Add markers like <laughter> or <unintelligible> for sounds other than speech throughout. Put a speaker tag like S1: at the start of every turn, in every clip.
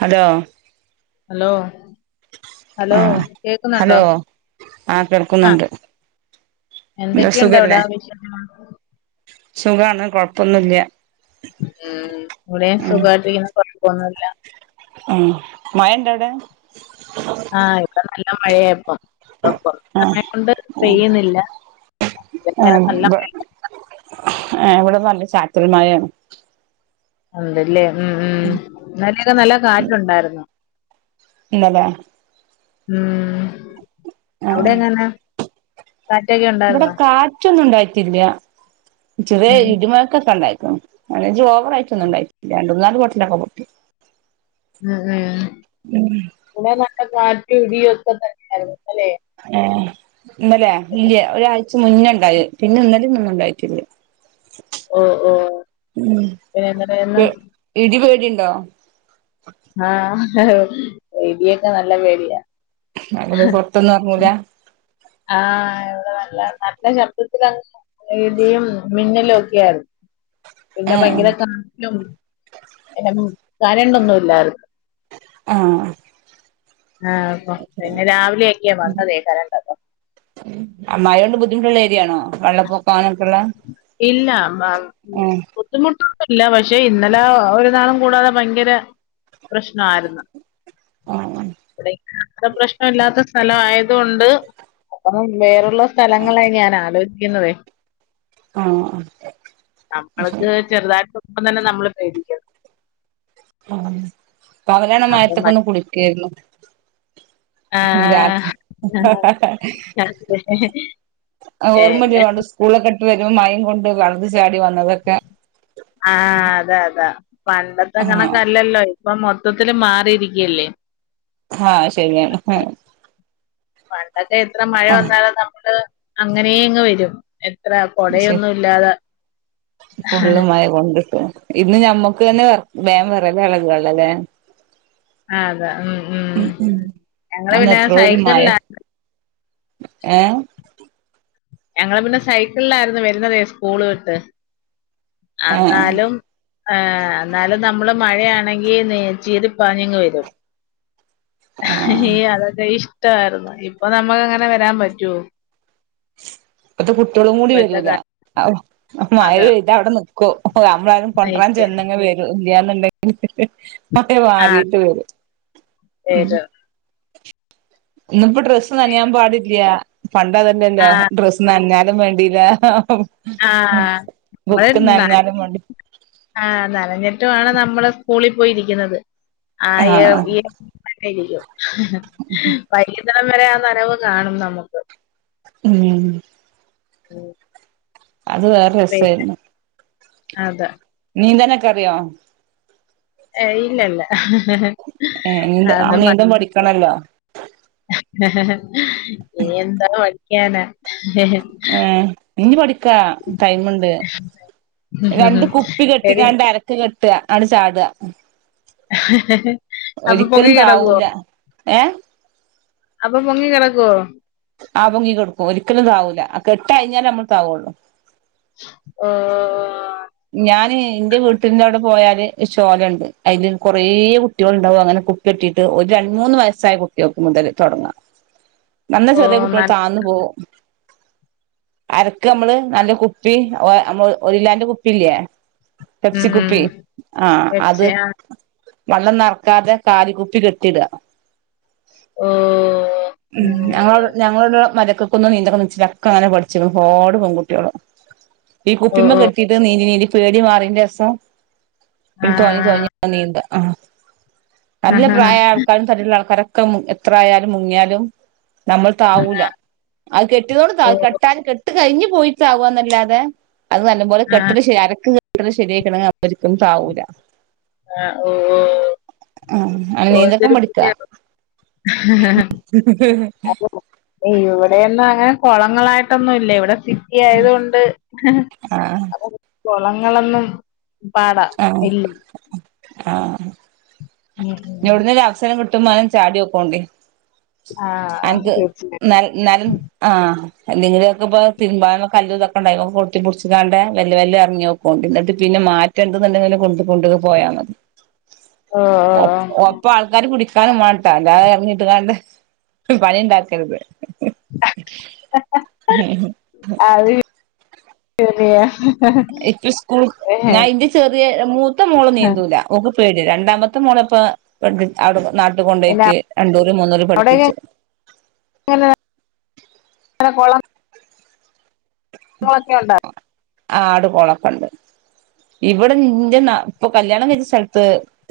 S1: Hello
S2: hello hello
S1: ആഹ്
S2: കേക്ക്ന്നുണ്ടോ
S1: hello ആഹ്
S2: ആഹ്
S1: കേൾക്കുന്നുണ്ട് എന്താ
S2: എന്തൊക്കെയുണ്ട്
S1: സുഖല്ലേ
S2: അവിടെ വിശേഷം
S1: സുഖാണ് കൊഴപ്പൊന്നുല്ല്യ
S2: ഉം ഇവിടെയും സുഖായിട്ടിരിക്കുന്നു കൊഴപ്പൊന്നുല്ല
S1: ആഹ് മയണ്ടവടെ
S2: ആഹ് ഇപ്പ നല്ല മഴയാ ഇപ്പം ആഹ് കൊറ
S1: ആഹ്
S2: സമയം കൊണ്ട് പെയ്യുന്നില്ല ഇത് വരെ നല്ലം
S1: ആഹ് ഇവടെ നല്ലം ചാറ്റൽമയേണ്
S2: ഉണ്ട്ല്ലേ ഉം ഉം ഇന്നലെയെക്കെ നല്ല കാറ്റുണ്ടായിരുന്നു
S1: ഇന്നലെ
S2: ഉം അവിടെ
S1: ആഹ്
S2: എങ്ങെനാ കാറ്റാെക്കെഉ
S1: ഇവിടെ കാറ്റൊന്നും ഉണ്ടായിറ്റില്യ ചെറിയ
S2: ഉം
S1: ഇടി മൊഴക്കൊക്കെ ഇണ്ടായ്ക്ക്ണ് ഐനഞ്ച് ഓവറായിറ്റാെന്നും ഇണ്ടായിട്ടില്ല രണ്ട് മൂന്നാല് ബൊട്ടലൊക്കെ പൊട്ടി
S2: ഉം ഉം ഇന്നെലെ നല്ല കാറ്റും ഇടിയൊക്കെ തന്നെയായിരുന്നു അല്ലേ
S1: ഏഹ് ഇന്നലെ ഇല്ല്യ ഒരായ്ച മുന്നെണ്ടായത് പിന്നെ ഇന്നലിം ഇന്നൊന്നും ഇണ്ടായിറ്റില്യ
S2: ഓ ഓ
S1: ഉം
S2: പിന്നെ എന്താ പറയുന്നെ
S1: പ് ഇടിപേടിണ്ടോ
S2: ആഹ് ഇടിയൊക്കെ നല്ല പേടിയാ
S1: മകള് പൊർത്തൊന്നും എർങ്ങൂല
S2: ആഹ് എവടെ നല്ല നല്ല ശബ്ദത്തിലാ ഇടിയും മിന്നലും ഒക്കെയാര്ന്നു
S1: ആ
S2: പിന്നെ ഭയങ്കര കാറ്റും ഇണ്ടായ്ന്നു കരണ്ടൊന്നും ഇല്ലാര്ന്നു ആഹ് അപ്പൊ പിന്നെ രാവിലെയെക്കെയാ വന്നതേ കരണ്ടൊക്കെ
S1: മയോണ്ട് ബുദ്ധിമുട്ട്ള്ള ഏരിയാണോ വെള്ളപ്പൊ പാനൊക്കെള്ളേ
S2: ഇല്ലാ ബാ <inaudible> ബുദ്ധിമുട്ടൊന്നുല്ല പക്ഷെ ഇന്നലാ ഒരുനാളും കൂടാതെ ഭയങ്കര പ്രശ്നായിര്ന്ന്
S1: ആ
S2: വിടെ ഇവടെ പ്രശ്നല്ലാത്ത സ്ഥലംവായത് കൊണ്ട് <unintelligible> ഇള്ള സ്ഥലങ്ങളെ ഞാൻ ആലോയിക്കുന്നതേ
S1: ആഹ് ആഹ്
S2: നമ്മൾക്ക് ചെറ്തായിട്ടൊപ്പം തന്നെ നമ്മള് പേടി
S1: ഉം പവലാണൊ
S2: അപ്പം മ
S1: മയത്ത്ക്കാെന്ന് കുളിക്കേര്ന്നു ഉം രാത്രി ഉം ഹ ഹ
S2: ആഹ്
S1: ഹ ആഹ് ഓർമ്മണ്ട്
S2: എന്നെ
S1: പണ്ട് സ്കൂളൊക്കെട്ട് വെരുമ്പാെ മയിം യിംകൊണ്ട് വള്ളത്ത് ചാടി വന്നതൊക്കെ
S2: ആഹ് അതാ അതാ പണ്ടത്തെ
S1: ആ
S2: കണക്കല്ലല്ലോ ഇപ്പം മൊത്തത്തില് മാറിയിരിക്കല്ലേ
S1: ആഹ് ശരിയാണ് ഹാ
S2: പണ്ടൊക്കെ എത്ര മഴ
S1: ആ
S2: വന്നാലും നമ്മക്ക് അങ്ങനേ യങ്ങ് വരും എത്ര കൊടയൊന്നും ഇല്ലാത
S1: ഫുള്ളും മയ കൊണ്ടിട്ട് ഇന്ന് ഞമ്മക്ക് തന്നെ വേം <unintelligible> അല്ലലേ
S2: ആഹ് അതെ ഉം
S1: ഉം ഉം
S2: ഞങ്ങള്
S1: അന്ന്
S2: പിന്നെ
S1: എത്രോള്ളൊരു മഴയാ
S2: സൈക്കിളിലാ
S1: ഏഹ്
S2: ഞങ്ങള് പിന്നെ സൈക്കിളിലായിരുന്നു വരുന്നതേ സ്കൂള് വിട്ട്
S1: ആ
S2: അന്നാലും ആഹ് അന്നാലും നമ്മള് മഴയാണെങ്കി ചീറിപ്പാഞ്ഞങ്ങ് വരും
S1: ആ
S2: അതൊക്കെ ഇഷ്ടവാരുന്നു ഇപ്പൊ നമുക്കങ്ങനെ വരാൻ പറ്റുവോ
S1: ഇപ്പത്തെ കുട്ടികളും കൂടി
S2: ഇപ്പോഴത്തെ
S1: വരൂല
S2: കാല
S1: മഴ
S2: അതാ
S1: പെയ്താവിടെ നിക്കും ഓഹ് നമ്മളാരെലും കൊണ്ട്രാൻ
S2: എനിക്ക്
S1: ചെന്നങ്കി വെരും ഇല്ല്യന്നുണ്ടെങ്കി അതെ
S2: ആഹ്
S1: മാറിട്ട് വരും ഉം
S2: ശരി
S1: ഇന്നിപ്പോ ഡ്രസ്സ് നനിയാൻ പാടില്ല്യ പണ്ടതല്ലല്ലോ
S2: ആഹ്
S1: ഡ്രസ് നനഞ്ഞാലും വേണ്ടീല്ല
S2: ആഹ് നമ്മള് നന
S1: വേണ്ടി
S2: ആഹ് നനഞ്ഞിട്ടും ആണ് നമ്മള് സ്കൂളി പോയിരിക്കുന്നത് ആഹ് <unintelligible> വൈകുന്നടം വരെ ആ നനവ് കാണും നമുക്ക്
S1: ഉം
S2: ഓഹ്
S1: അത് വേറെ
S2: പിന്നെ അതെ
S1: നീന്താനക്കറിയോ
S2: ഏയ് ഇല്ലല്ല
S1: ഏഹ് നീന്ത അപ്പൊ
S2: അതൊന്നും
S1: നീന്തം പഠിക്കണല്ലോ
S2: ഇനി എന്താ മടിയ്ക്കാന <unintelligible>
S1: ഏഹ് ഇന്നി പഠിക്കാ ടൈമുണ്ട് രണ്ട് കുപ്പി
S2: ശരി
S1: കെട്ടിക്കാണ്ട് അരക്ക കെട്ടുക ആട്ചാടുക
S2: അപ്പൊ പൊങ്ങി കെടക്കുവോ
S1: താവൂല ഏ
S2: അപ്പൊ പൊങ്ങിക്കെടക്കുവോ
S1: ആഹ് പൊങ്ങി കെടുക്കും ഒരിക്കലും താവൂല കെട്ട് കഴിഞ്ഞാലേ നമ്മൾ താവുള്ളൂ
S2: ആഹ്
S1: ഞാൻ ന്റെ വീട്ടിന്റെ അവിടെ പോയാല് ശോല ഉണ്ട് അയില് കൊറേ കുട്ട്യോളുണ്ടാവും അങ്ങനെ കു കെട്ടിയിട്ട് ഒരു രണ്ട് മൂന്ന് വയസ്സായ കുട്ടിയോൾക്ക് മുതൽ തുടങ്ങാം
S2: <inaudible>
S1: നല്ല ചെറിയ കുട്ടികൾ
S2: നല്ല
S1: താന്നു പോവും അരക്ക് നമ്മള് നല്ല കുപ്പി നമ്മള് ഒരിലോന്റെ കുപ്പില്ലേ
S2: ഉം
S1: പെപ്സിക്കുപ്പി ആഹ് അത്
S2: വെച്ച് ആ
S1: വെള്ളം നെറക്കാതെ കാലി കുപ്പി കെട്ടിടാ ഉം ഞങ്ങ ഞങ്ങളടെ മരക്കൊക്കൊന്ന് നീന്തണൊന്ന്ച്ചിട്ടക്കങ്ങനെ പഠിച്ചിക്കണ് ഒരുപാട് പെണ്കുട്ടികള് ഈ കുപ്പിമ്മ കെട്ടീട്ട് നീന്തി നീന്തി പേടി മാറിൻ്റെ <unintelligible> തൊയഞ്ഞു തൊയഞ്ഞ് നീന്ത ആഹ് നല്ല പ്രായായ ആൾക്കാരും <unintelligible> ആൾക്കാരൊക്കെ <unintelligible> എത്രയാലും മുങ്ങിയാലും നമ്മളു താവൂല
S2: ഓരോരുത്തരും
S1: അത് കെട്ടിയതൊണ്ട് താഴ് കെട്ടാന് കെട്ട് കഴിഞ്ഞു പോയിട്ടാകുവന്നല്ലാതെ അത് നല്ലപോലെ കെ അത് ശരിയാ അരക്ക് കെട്ടിയക്കണ് ശരിയായിട്ടുണ്ടെൽ അവരു താവൂല
S2: ആഹ് ഓഹ്
S1: ആഹ് അങ്ങനെ നീന്തക്കം
S2: ഓരോരുത്തര്
S1: പഠിക്കാ
S2: പുതിയ <inaudible> ഇവിടെയൊന്നും അങ്ങനെ കൊളങ്ങളായിട്ടൊന്നും ഇല്ല ഇവിടെ ആയത് കൊണ്ട്
S1: ആഹ്
S2: അപ്പൊ കൊളങ്ങളൊന്നും പാടാ
S1: ആഹ്
S2: ഇല്ല
S1: ആഹ്
S2: ഉം ഉം
S1: എവുട്ന്നെഒരവസരം കിട്ടുമനും ചാട്യൊക്കോണ്ടി
S2: ആ
S1: അൻക്ക്
S2: തീർച്ചയായും
S1: ന്നൻ ന്നൻ ആഹ് എ നിങ്ങിലൊക്ക ഇപ്പൊ തിരുമ്പാാനൊക്ക കല്ലല്തൊക്കണ്ട കൊത്തിപ്പൊടിച്ചിക്കാണ്ട് വല്ല വല്ല ഇറങ്ങി നക്കോണ്ട് എന്നിട്ട് പിന്നെ മാറ്റ രണ്ടണ്ടെങ്കിലും കൊ കൊണ്ട പോയണത്
S2: ഓ ഓ ഓ.
S1: പ്പാൾക്കാര് പുടിക്കാനും വാൺട്ടാ. അല്ലാതെ ഇറങ്ങിട്ട് കാണ്ട് പണിണ്ടാക്കര്ത് ഹും ഹും
S2: ശരിയ
S1: ഇപ്പ സ്കൂൾ ഞാ ഇന്റെ ചെറിയ മൂത്ത മോള് നീന്തൂല ഓക്ക് പേട്യാ. രണ്ടാമത്തെ മോളെപ്പോ വിടെ നാട്ട്
S2: പിന്നെ
S1: കൊണ്ടപോക്ക് രണ്ടൂര മൂന്നൂര പഠിപ്പിച്ചു
S2: എങ്ങ കുളം നോക്കെണ്ട
S1: ആ ആട് കോളൊക്കെ ഉണ്ട് ഇവിടെന്റെ ഇപ്പൊ കല്യാണം കഴിച്ച സ്ഥലത്ത്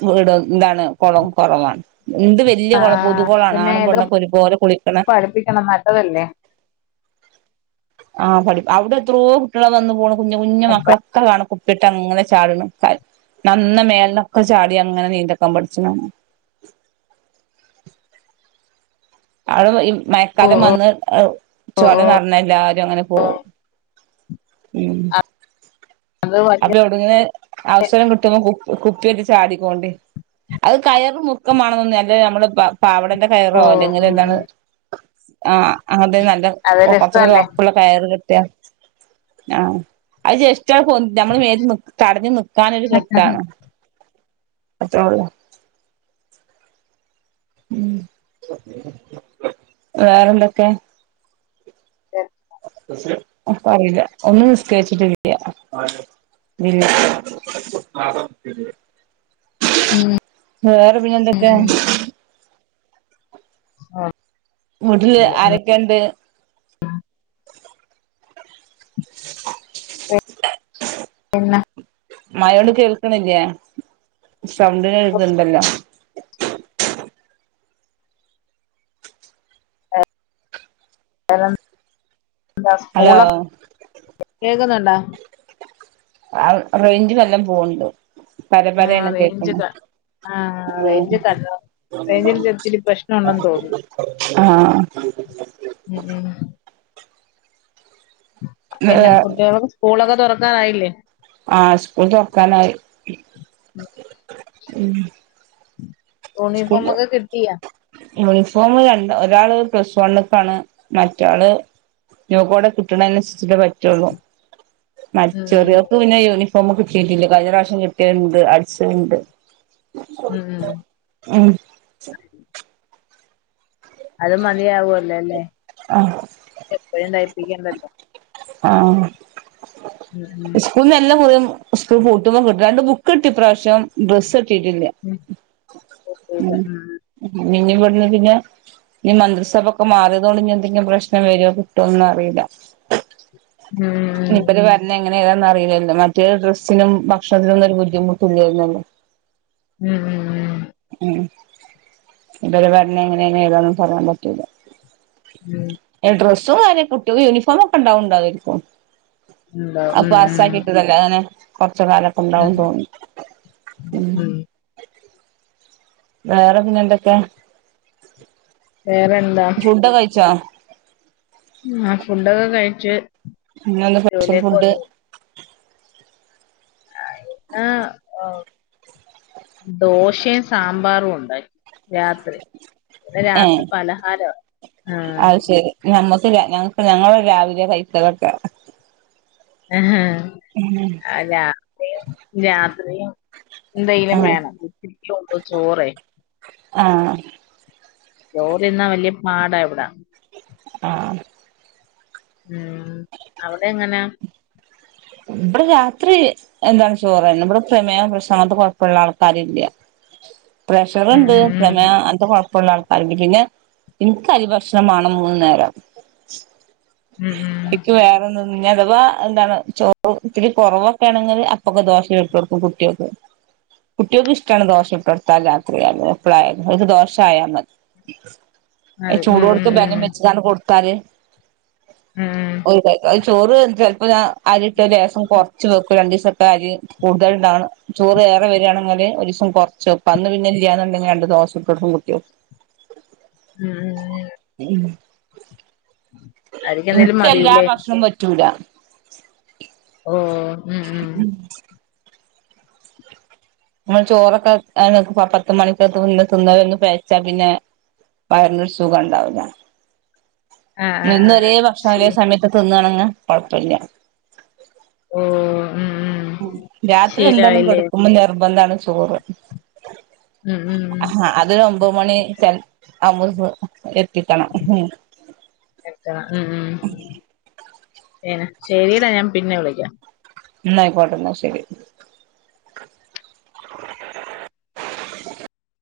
S1: വട ഇന്താണ് കുളവും കുറവാണ് ഇണ്ട് വല്യ കൊളം. പുതുകൊളാണ്.
S2: പിന്നെ
S1: ആണും
S2: ഇത്
S1: പെണ്ണൊക്കെ ഒരുപോലെ കുളിക്ക്‌ണെ
S2: പഠിപ്പിക്കണം നല്ലതല്ലേ
S1: ആ പഠി അവിടെ എത്രോ കുട്ട്യള് വന്ന്ന് പോണ് കുഞ്ഞു കുഞ്ഞു
S2: എപ്പ
S1: മക്കളെ ക്കകാണ കുപ്പിട്ട്ങ്ങനെ ചാട്ണ്. കാൽ നന്ന മേൽന്നൊക്കെ ചാട്യങ്ങനെ നീന്തക്കം പട്ച്ച്ന അവടെ ഈ മയക്കാലം വന്ന്
S2: ഓ
S1: ചോല നർഞ്ഞ എല്ലാരും അങ്ങനെ പോവും ഉം
S2: അത് വലിയ
S1: അപ്പയൗട് ന്ന് അവസരം കിട്ടുമ്പോ കു കുപ്പിഎറ്റ് ചാടിക്കോണ്ടി അത് കയറ് മുർക്കമാണന്നൊന്നുംല്ല. അന്റെ അമ്മള് പാവടന്റെ
S2: ഓ
S1: കയറോ അല്ലെങ്കില്
S2: ഉം
S1: എന്താണ്
S2: ഉം
S1: ആ അങ്ങൻതന്നെ നല്ല
S2: അത് രസല്ലേ
S1: കൊർച്ചൊക്കൊരൊർപ്പ്‌ള്ള കയറി കെട്ട്യ ഞാ അത് ജസ്റ്റട് പൊൻ ന്ത്യമ്മളെ മേത്ത് നിക് തട്ഞ് നിക്കാനൊരു കെട്ടാണ്. അത്രൊള്ളൂ ഉം വേറെന്തൊക്കെ
S2: ശ
S1: പറയില്ല ഒന്ന് നിസ്കരിച്ചിട്ട് ഇല്യ ബില്ല് <inaudible>
S2: ഉം
S1: വേറെ പിന്നെന്തൊക്കെ
S2: ഉം ആഹ്‌
S1: വീട്ടില് ആരൊക്കെ ണ്ട്
S2: പിന്നെ
S1: മയോടണ്ട് കേൾക്ക്‌ണില്ല്യേ സൗണ്ട് കേൾക്ക്ണ്ടല്ലോ
S2: ന്ത
S1: ഹലോ
S2: സ്കൂള കേക്കുന്നുണ്ടോ <inaudible>
S1: ആഹ്‌ റൈഞ്ച് നല്ലം പോവ്ണ്ട്. പര പരേണ് കേക്ക്‌ണത്
S2: ആഹ വെച കണ
S1: ആഹ <inaudible>
S2: ഉം ഉം പിന്നെ കുട്ടികൾക്ക് സ്കൂളൊക്കെ തുറക്കാറായില്ലേ
S1: ആഹ്‌ സ്കൂൾ തൊർക്കാനായി
S2: യൂണിഫോമൊക്കെ കിട്ടിയാ
S1: യൂണിഫോമ് രണ്ട് ഒരാള് പ്ലസ് വണ്ണ്ക്കാണ് മറ്റാള് നൂക്കൂടെ കിട്ടണ അനുസരിച്ചിട്ടേ പറ്റുള്ളൂ
S2: ഉം
S1: മറ്റെറിയ ക്ക്‌ പിന്നെ യൂണിഫോമ് കിട്ടിട്ടില്ല. കഴിഞ്ഞ പ്രാവശ്യം കിട്ടിയത്ണ്ട് അടിച്ചത് ണ്ട്
S2: ഉം
S1: ആഹ്
S2: അത് മതിയാവല്ലേ അല്ലേ
S1: ആഹ്
S2: എപ്പഴും തയ്പ്പിക്കേണ്ടല്ലോ
S1: ആഹ്
S2: ഉം ഉം
S1: സ്കൂളിന്ന് എല്ലാ കൊല്ലവും സ്കൂൾ പൂട്ടുമ്പോൾ കിട്ടലുണ്ട് രണ്ടു ബുക്ക് കിട്ടി ഇപ്രാവശ്യം ഡ്രസ്സ് കിട്ടിയിട്ടില്ല
S2: <inaudible>
S1: നിഞ്ഞ ഇവിടന്ന് പിന്നെ ഞ്ഞി മന്ത്രിസഭക്കെ മാറ്യേതോണ്ട് ഞ്ഞി എന്തെങ്കിലും പ്രശ്നം വെരോ കിട്ടുവോന്നറീല. മൂപ്പരെ ഭരണെ ങ്ങനെ ഏതാന്നറീല്ലല്ലോ മറ്റേത് ഡ്രസ്സിനും ഭക്ഷണത്തിനൊന്നും ഒര് ബുദ്ധിമുട്ടുല്ലൈരുന്നല്ലോ
S2: ഉം ഉം ഉം
S1: ഉം ഇബരെ ഭരണം എങ്ങനേണ് ഏതാന്ന് പറയാം പറ്റൂല്ല
S2: ഉം
S1: ഡ്രസ്സും കാര്യ കുട്ട്യാക്ക് യൂണിഫോമൊക്കെ ഉണ്ടാവണ്ടാവരിക്കും
S2: ഉം
S1: ആ
S2: ഉം ഉം
S1: പാസാക്കിട്ടതല്ലെ തഅങ്ങനെ കൊർച്ച് കാലൊക്കെ
S2: ഉം
S1: ണ്ടാവും തോന്നി ഉം വേറെ പിന്നെ ന്തൊക്കെ
S2: വേറെ എന്
S1: ഫുഡ്ഡോ കൈച്ചോ
S2: മ് ആഹ് ഫുഡൊക്കെ കൈച്ച്
S1: ഇന്നെന്താ സ്പെഷൽ ഫുഡ്
S2: ആഹ് ഓഹ് ദോശേം സാമ്പാറും ഒണ്ടായി രാത്രി ഇബിടെ
S1: ഏ
S2: രാത്രി പലഹാര ആഹ്
S1: അത് ശരി ഞമ്മക്ക് ഞങ്ങക്ക് ഞങ്ങള് രാവിലേ കൈക്കലൊക്കെ
S2: ആഹാ
S1: ഏഹ്
S2: അല്ലാ ഞാന് രാത്രീം
S1: ആ
S2: എന്തെങ്കിലും വേണം ഇത്തിരി ഒള്ളൂ ചോറേ
S1: ആഹ്
S2: ചോറിന്നാ വല്ല്യ പാടാ എവടെ
S1: ആഹ്
S2: ഉം അവടെ ങ്ങനാ
S1: ഇവടെ രാത്രി എന്താണ് ചോറെന്നെ ഇവടെ പ്രമേഹം, പ്രഷറ് അങ്ങൻത്തെ കൊഴപ്പള്ള ആൾക്കാര്ല്ല.
S2: ഉം
S1: പ്രഷറ്ണ്ട്
S2: ഉം
S1: പ്രമേഹ അങ്ങൻത്തെ പ്പള്ള ആൾക്കാര്ണ്ട് പിന്നെ ഇൻക്ക് അരി ഭക്ഷണം മാണം മൂന്ന് നേരം
S2: ഉം ഉം ഉം
S1: ഇക്ക് വേറെന്നും അഥവാ എന്താണ് ചോ ഇത്തിരി കൊറൊവൊക്കെ ണെങ്കില് അപ്പൊക്കെ ദോശ ചുട്ടൊട്ക്കും കുട്ട്യാക്ക് കുട്ട്യാക്ക് ഇഷ്ട്ടാണ് ദോശ ചുട്ടൊട്ത്താൽ രാത്രി ആയാലും എപ്പളായാലും ഓൽക്ക് ദോശായാ മതി
S2: അതെ ഉം ഉം
S1: ചൂടോട്ക്കെ ബെലം
S2: ഉം
S1: വെച്ച്ങ്ങാണ്ട് കൊട്ത്താല്
S2: ഉം
S1: കഴിക്കും ചോറ് ചെലപ്പോ ഞാം അരിട്ട ലേസം കൊർച്ച് വെക്കും രണ്ടീസട്ടാ അരി കൂടുതല് ണ്ടാവ്ണ ചോറ് ഏറേണങ്കില് ഒരീസം കൊർച്ച് വെക്കും അന്ന് പിന്നെ ല്ലാന്ന്ണ്ടെങ്കില് രണ്ട് ദോശ ചുട്ടൊട്ക്കും കുട്ട്യാക്ക്
S2: ഉം ഉം ഉം
S1: ഉം
S2: അവർക്ക് എന്തേലും
S1: ഇൻക്കെ ല്ലാ
S2: മതിയില്ലേ
S1: ഭക്ഷണം പറ്റൂല
S2: ഓഹ്
S1: ഉം നമ്മൾ ചോറൊക്കെ അ പത്ത് മണിക്കകന്ന് ന്ന ഒന്ന് പേയച്ചാ പിന്നെ വയറിനൊര് സുഖ ണ്ടാവൂല.
S2: ആ, ആ,
S1: എന്നും
S2: ആ.
S1: ഒരേ ഭക്ഷണം ഒരേ
S2: ശരി.
S1: സമയത്ത് തിന്നാണങ്ക കൊഴപ്പല്ല.
S2: ഓഹ് മ് മ്
S1: ഉം രാത്രി എന്തായാലും കെടക്കുമ്പോ നിർബന്ധാണ് ചോറ്
S2: ഉം ഉം ഉം
S1: ആഹ് അത് ഒമ്പത് മണി <unintelligible> എത്തിക്കണം
S2: കഴിക്കണം ഉം ഉം എനാ ശരിടാ ഞാൻ പിന്നെ വിളിക്കാം
S1: ന്നാ ഐക്കോട്ടെ ന്നാ ശെരി